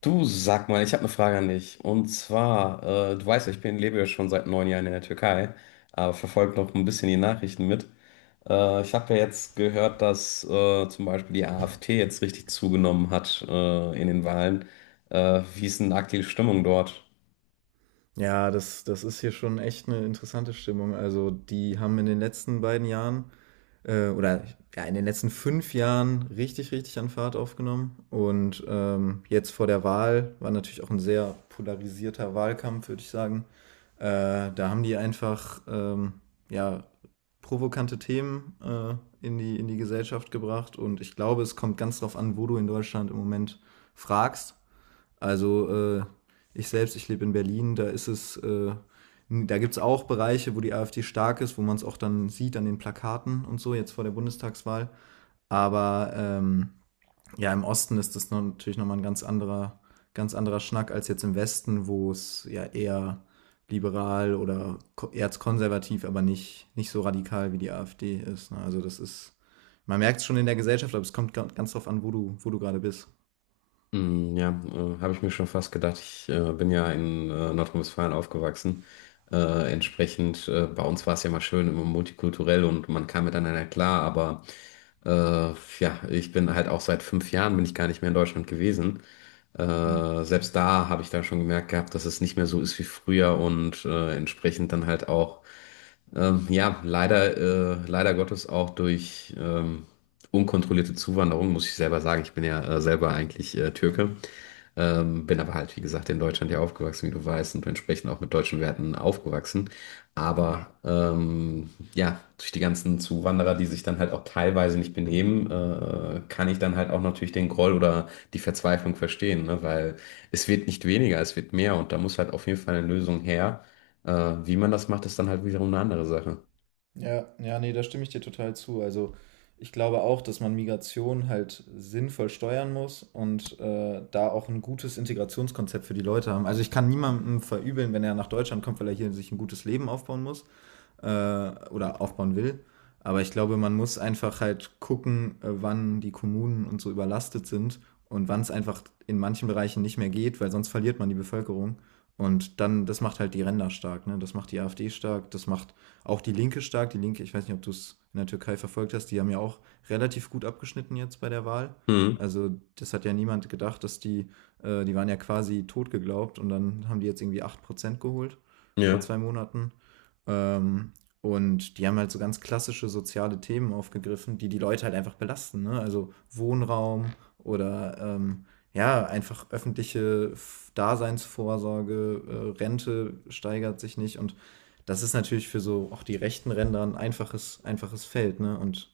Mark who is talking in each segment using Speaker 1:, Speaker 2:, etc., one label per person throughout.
Speaker 1: Du sag mal, ich habe eine Frage an dich. Und zwar, du weißt ja, lebe ja schon seit 9 Jahren in der Türkei, aber verfolge noch ein bisschen die Nachrichten mit. Ich habe ja jetzt gehört, dass zum Beispiel die AfD jetzt richtig zugenommen hat in den Wahlen. Wie ist denn aktuell die Stimmung dort?
Speaker 2: Ja, das ist hier schon echt eine interessante Stimmung. Also, die haben in den letzten beiden Jahren äh, oder ja, in den letzten 5 Jahren richtig an Fahrt aufgenommen. Und jetzt vor der Wahl war natürlich auch ein sehr polarisierter Wahlkampf, würde ich sagen. Da haben die einfach ja, provokante Themen in die Gesellschaft gebracht. Und ich glaube, es kommt ganz drauf an, wo du in Deutschland im Moment fragst. Also ich selbst, ich lebe in Berlin, da ist es, da gibt es auch Bereiche, wo die AfD stark ist, wo man es auch dann sieht an den Plakaten und so, jetzt vor der Bundestagswahl. Aber ja, im Osten ist das noch natürlich nochmal ein ganz anderer Schnack als jetzt im Westen, wo es ja eher liberal oder erzkonservativ, aber nicht so radikal wie die AfD ist. Ne? Also das ist, man merkt es schon in der Gesellschaft, aber es kommt ganz drauf an, wo du gerade bist.
Speaker 1: Mm, ja, habe ich mir schon fast gedacht. Ich bin ja in Nordrhein-Westfalen aufgewachsen. Entsprechend, bei uns war es ja mal schön, immer multikulturell und man kam miteinander klar. Aber äh, ja, ich bin halt auch seit 5 Jahren bin ich gar nicht mehr in Deutschland gewesen. Selbst da habe ich dann schon gemerkt gehabt, dass es nicht mehr so ist wie früher und entsprechend dann halt auch ja, leider, leider Gottes auch durch unkontrollierte Zuwanderung, muss ich selber sagen. Ich bin ja selber eigentlich Türke, bin aber halt, wie gesagt, in Deutschland ja aufgewachsen, wie du weißt, und entsprechend auch mit deutschen Werten aufgewachsen.
Speaker 2: Ja.
Speaker 1: Aber ja, durch die ganzen Zuwanderer, die sich dann halt auch teilweise nicht benehmen, kann ich dann halt auch natürlich den Groll oder die Verzweiflung verstehen, ne? Weil es wird nicht weniger, es wird mehr und da muss halt auf jeden Fall eine Lösung her. Wie man das macht, ist dann halt wiederum eine andere Sache.
Speaker 2: Ja, ja, ne, da stimme ich dir total zu. Also, ich glaube auch, dass man Migration halt sinnvoll steuern muss und, da auch ein gutes Integrationskonzept für die Leute haben. Also, ich kann niemandem verübeln, wenn er nach Deutschland kommt, weil er hier sich ein gutes Leben aufbauen muss äh, oder aufbauen will. Aber ich glaube, man muss einfach halt gucken, wann die Kommunen und so überlastet sind und wann es einfach in manchen Bereichen nicht mehr geht, weil sonst verliert man die Bevölkerung. Und dann, das macht halt die Ränder stark, ne? Das macht die AfD stark, das macht auch die Linke stark. Die Linke, ich weiß nicht, ob du es in der Türkei verfolgt hast, die haben ja auch relativ gut abgeschnitten jetzt bei der Wahl.
Speaker 1: Hm,
Speaker 2: Also das hat ja niemand gedacht, dass die waren ja quasi tot geglaubt und dann haben die jetzt irgendwie 8% geholt vor
Speaker 1: ja.
Speaker 2: 2 Monaten. Ähm, und die haben halt so ganz klassische soziale Themen aufgegriffen, die die Leute halt einfach belasten. Ne? Also Wohnraum oder ja, einfach öffentliche Daseinsvorsorge, Rente steigert sich nicht. Und das ist natürlich für so auch die rechten Ränder ein einfaches Feld. Ne? Und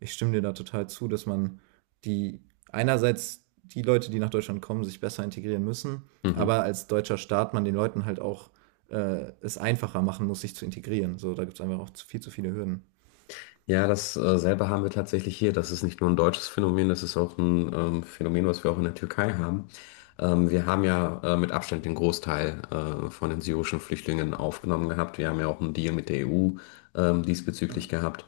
Speaker 2: ich stimme dir da total zu, dass man die einerseits die Leute, die nach Deutschland kommen, sich besser integrieren müssen,
Speaker 1: Mhm.
Speaker 2: aber als deutscher Staat man den Leuten halt auch es einfacher machen muss, sich zu integrieren. So, da gibt es einfach auch viel zu viele Hürden.
Speaker 1: Ja, das selber haben wir tatsächlich hier. Das ist nicht nur ein deutsches Phänomen, das ist auch ein Phänomen, was wir auch in der Türkei haben. Wir haben ja mit Abstand den Großteil von den syrischen Flüchtlingen aufgenommen gehabt. Wir haben ja auch einen Deal mit der EU diesbezüglich gehabt.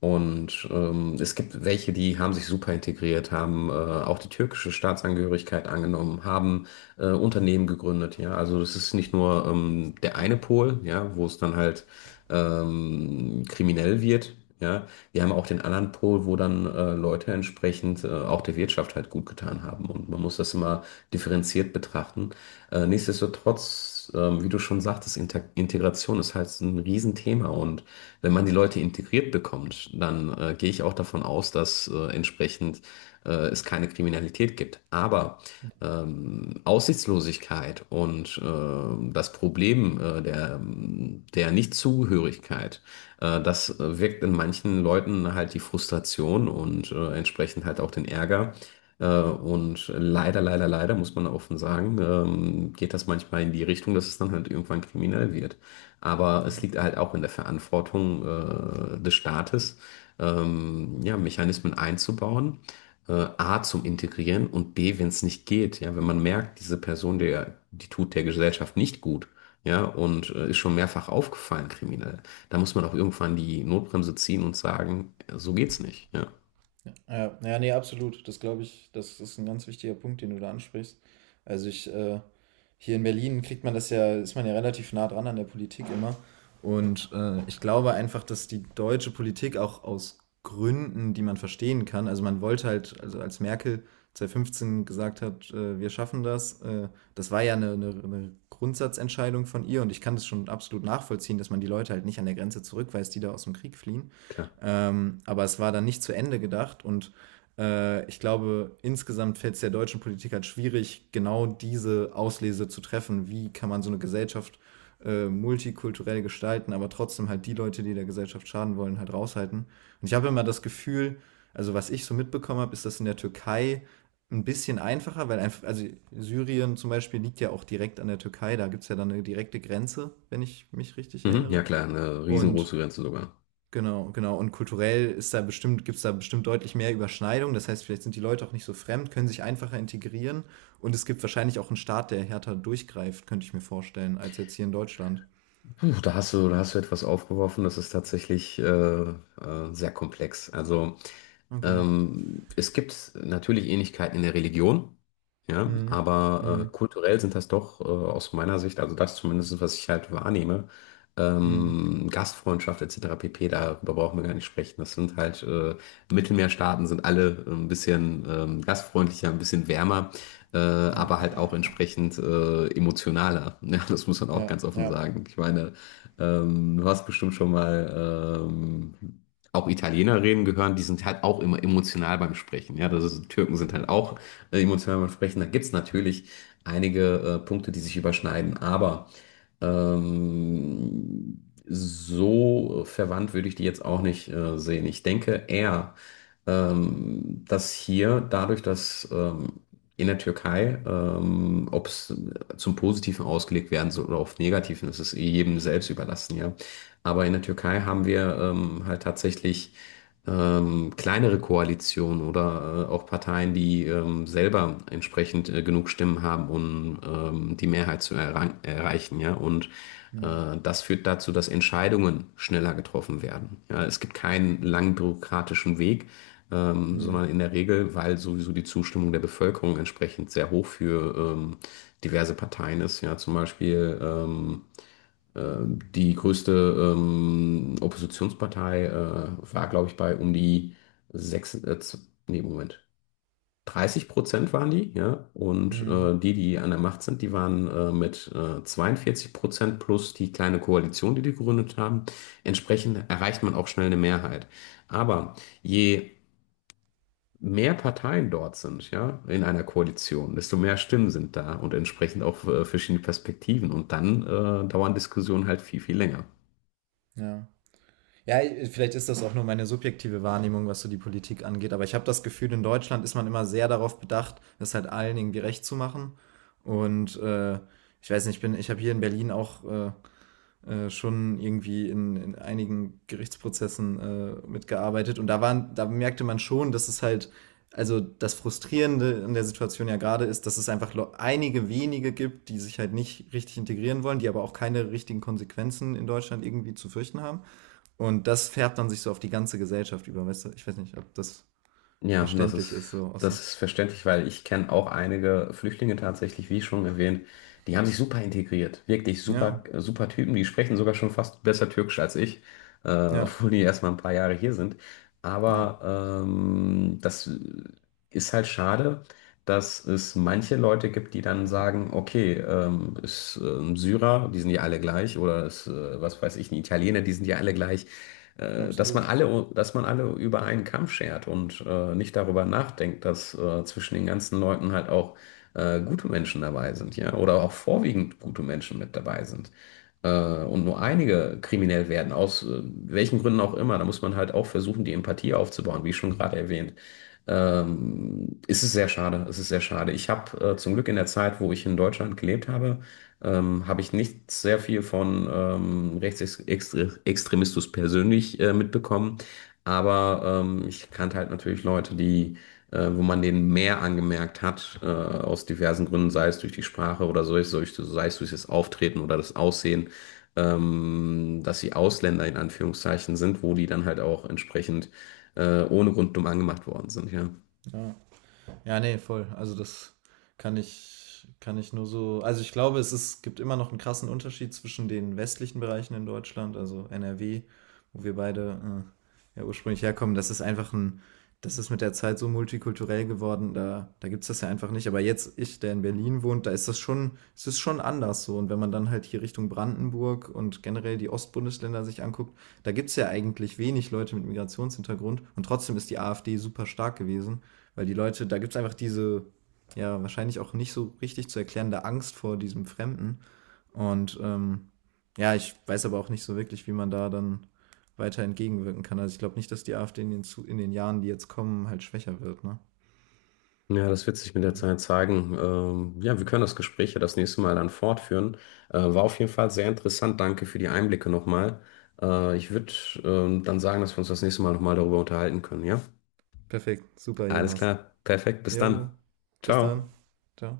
Speaker 1: Und es gibt welche, die haben sich super integriert, haben auch die türkische Staatsangehörigkeit angenommen, haben Unternehmen gegründet. Ja, also das ist nicht nur der eine Pol, ja, wo es dann halt kriminell wird. Ja, wir haben auch den anderen Pol, wo dann Leute entsprechend auch der Wirtschaft halt gut getan haben. Und man muss das immer differenziert betrachten. Nichtsdestotrotz, wie du schon sagtest, Inter Integration ist halt ein Riesenthema. Und wenn man die Leute integriert bekommt, dann gehe ich auch davon aus, dass entsprechend es keine Kriminalität gibt. Aber Aussichtslosigkeit und das Problem der Nichtzugehörigkeit, das wirkt in manchen Leuten halt die Frustration und entsprechend halt auch den Ärger. Und leider, leider, leider, muss man offen sagen, geht das manchmal in die Richtung, dass es dann halt irgendwann kriminell wird. Aber es
Speaker 2: Ja.
Speaker 1: liegt halt auch in der Verantwortung des Staates, ja, Mechanismen einzubauen A zum Integrieren und B, wenn es nicht geht, ja, wenn man merkt, diese Person, die tut der Gesellschaft nicht gut, ja, und ist schon mehrfach aufgefallen, kriminell, da muss man auch irgendwann die Notbremse ziehen und sagen, so geht's nicht, ja,
Speaker 2: Ja, ja, nee, absolut. Das glaube ich, das ist ein ganz wichtiger Punkt, den du da ansprichst. Also hier in Berlin kriegt man das ja, ist man ja relativ nah dran an der Politik immer. Und ich glaube einfach, dass die deutsche Politik auch aus Gründen, die man verstehen kann, also man wollte halt, also als Merkel 2015 gesagt hat, wir schaffen das, das war ja eine Grundsatzentscheidung von ihr und ich kann das schon absolut nachvollziehen, dass man die Leute halt nicht an der Grenze zurückweist, die da aus dem Krieg fliehen.
Speaker 1: klar.
Speaker 2: Aber es war dann nicht zu Ende gedacht und ich glaube, insgesamt fällt es der deutschen Politik halt schwierig, genau diese Auslese zu treffen. Wie kann man so eine Gesellschaft multikulturell gestalten, aber trotzdem halt die Leute, die der Gesellschaft schaden wollen, halt raushalten. Und ich habe immer das Gefühl, also was ich so mitbekommen habe, ist das in der Türkei ein bisschen einfacher, weil einfach, also Syrien zum Beispiel liegt ja auch direkt an der Türkei, da gibt es ja dann eine direkte Grenze, wenn ich mich richtig
Speaker 1: Mhm, ja,
Speaker 2: erinnere.
Speaker 1: klar, eine
Speaker 2: Und
Speaker 1: riesengroße Grenze sogar.
Speaker 2: genau, genau. Und kulturell ist da bestimmt, gibt's da bestimmt deutlich mehr Überschneidung. Das heißt, vielleicht sind die Leute auch nicht so fremd, können sich einfacher integrieren. Und es gibt wahrscheinlich auch einen Staat, der härter durchgreift, könnte ich mir vorstellen, als jetzt hier in Deutschland.
Speaker 1: Puh, da hast du etwas aufgeworfen, das ist tatsächlich sehr komplex. Also
Speaker 2: Okay.
Speaker 1: Es gibt natürlich Ähnlichkeiten in der Religion, ja,
Speaker 2: Mhm.
Speaker 1: aber
Speaker 2: Mhm.
Speaker 1: kulturell sind das doch aus meiner Sicht, also das zumindest, was ich halt wahrnehme,
Speaker 2: Mhm.
Speaker 1: Gastfreundschaft etc. pp., darüber brauchen wir gar nicht sprechen. Das sind halt Mittelmeerstaaten, sind alle ein bisschen gastfreundlicher, ein bisschen wärmer,
Speaker 2: Ja.
Speaker 1: aber halt auch entsprechend emotionaler. Ja, das muss man auch
Speaker 2: Ja.
Speaker 1: ganz offen
Speaker 2: Ja.
Speaker 1: sagen. Ich meine, du hast bestimmt schon mal auch Italiener reden gehören, die sind halt auch immer emotional beim Sprechen. Ja, Türken sind halt auch emotional beim Sprechen. Da gibt es natürlich einige Punkte, die sich überschneiden, aber so verwandt würde ich die jetzt auch nicht sehen. Ich denke eher, dass hier dadurch, dass in der Türkei, ob es zum Positiven ausgelegt werden soll oder auf Negativen, das ist eh jedem selbst überlassen, ja. Aber in der Türkei haben wir halt tatsächlich kleinere Koalitionen oder auch Parteien, die selber entsprechend genug Stimmen haben, um die Mehrheit zu erreichen, ja. Und
Speaker 2: Mhm.
Speaker 1: das führt dazu, dass Entscheidungen schneller getroffen werden. Ja, es gibt keinen langen bürokratischen Weg,
Speaker 2: Mhm.
Speaker 1: sondern in der Regel, weil sowieso die Zustimmung der Bevölkerung entsprechend sehr hoch für diverse Parteien ist. Ja, zum Beispiel die größte Oppositionspartei war, glaube ich, bei um die 6. Nee, Moment, 30% waren die, ja. Und
Speaker 2: Mhm.
Speaker 1: die, die an der Macht sind, die waren mit 42% plus die kleine Koalition, die die gegründet haben. Entsprechend erreicht man auch schnell eine Mehrheit. Aber je mehr Parteien dort sind, ja, in einer Koalition, desto mehr Stimmen sind da und entsprechend auch verschiedene Perspektiven. Und dann dauern Diskussionen halt viel, viel länger.
Speaker 2: Ja. Ja, vielleicht ist das auch nur meine subjektive Wahrnehmung, was so die Politik angeht, aber ich habe das Gefühl, in Deutschland ist man immer sehr darauf bedacht, es halt allen irgendwie recht zu machen. Und ich weiß nicht, ich bin, ich habe hier in Berlin auch schon irgendwie in einigen Gerichtsprozessen mitgearbeitet und da waren, da merkte man schon, dass es halt, also das Frustrierende in der Situation ja gerade ist, dass es einfach einige wenige gibt, die sich halt nicht richtig integrieren wollen, die aber auch keine richtigen Konsequenzen in Deutschland irgendwie zu fürchten haben. Und das färbt dann sich so auf die ganze Gesellschaft über, weißt du? Ich weiß nicht, ob das
Speaker 1: Ja,
Speaker 2: verständlich ist, so.
Speaker 1: das ist verständlich, weil ich kenne auch einige Flüchtlinge tatsächlich, wie schon erwähnt, die haben sich super integriert. Wirklich
Speaker 2: Ja,
Speaker 1: super, super Typen, die sprechen sogar schon fast besser Türkisch als ich, äh,
Speaker 2: ja,
Speaker 1: obwohl die erst mal ein paar Jahre hier sind.
Speaker 2: ja,
Speaker 1: Aber das ist halt schade, dass es manche Leute gibt, die dann sagen, okay, ist ein Syrer, die sind ja alle gleich, oder ist, was weiß ich, ein Italiener, die sind ja alle gleich
Speaker 2: absolut.
Speaker 1: dass man alle über einen Kamm schert und nicht darüber nachdenkt, dass zwischen den ganzen Leuten halt auch gute Menschen dabei sind, ja, oder auch vorwiegend gute Menschen mit dabei sind. Äh, und nur einige kriminell werden, aus welchen Gründen auch immer. Da muss man halt auch versuchen, die Empathie aufzubauen, wie schon gerade erwähnt. Ist Es ist sehr schade, es ist sehr schade. Ich habe zum Glück in der Zeit, wo ich in Deutschland gelebt habe, habe ich nicht sehr viel von Rechtsextremismus persönlich mitbekommen, aber ich kannte halt natürlich Leute, die, wo man denen mehr angemerkt hat, aus diversen Gründen, sei es durch die Sprache oder so, sei es durch das Auftreten oder das Aussehen, dass sie Ausländer in Anführungszeichen sind, wo die dann halt auch entsprechend ohne Grund dumm angemacht worden sind, ja.
Speaker 2: Ja. Ja, nee, voll. Also das kann ich nur so. Also ich glaube, es ist, gibt immer noch einen krassen Unterschied zwischen den westlichen Bereichen in Deutschland, also NRW, wo wir beide ja ursprünglich herkommen. Das ist das ist mit der Zeit so multikulturell geworden, da gibt es das ja einfach nicht. Aber jetzt, ich, der in Berlin wohnt, da ist das schon, es ist schon anders so. Und wenn man dann halt hier Richtung Brandenburg und generell die Ostbundesländer sich anguckt, da gibt es ja eigentlich wenig Leute mit Migrationshintergrund und trotzdem ist die AfD super stark gewesen. Weil die Leute, da gibt es einfach diese, ja, wahrscheinlich auch nicht so richtig zu erklärende Angst vor diesem Fremden. Und ja, ich weiß aber auch nicht so wirklich, wie man da dann weiter entgegenwirken kann. Also ich glaube nicht, dass die AfD in in den Jahren, die jetzt kommen, halt schwächer wird, ne?
Speaker 1: Ja, das wird sich mit der Zeit zeigen. Ja, wir können das Gespräch ja das nächste Mal dann fortführen. War auf jeden Fall sehr interessant. Danke für die Einblicke nochmal. Ich würde dann sagen, dass wir uns das nächste Mal nochmal darüber unterhalten können. Ja,
Speaker 2: Perfekt, super,
Speaker 1: alles
Speaker 2: jemals.
Speaker 1: klar. Perfekt. Bis dann.
Speaker 2: Jo, bis
Speaker 1: Ciao.
Speaker 2: dann. Ciao.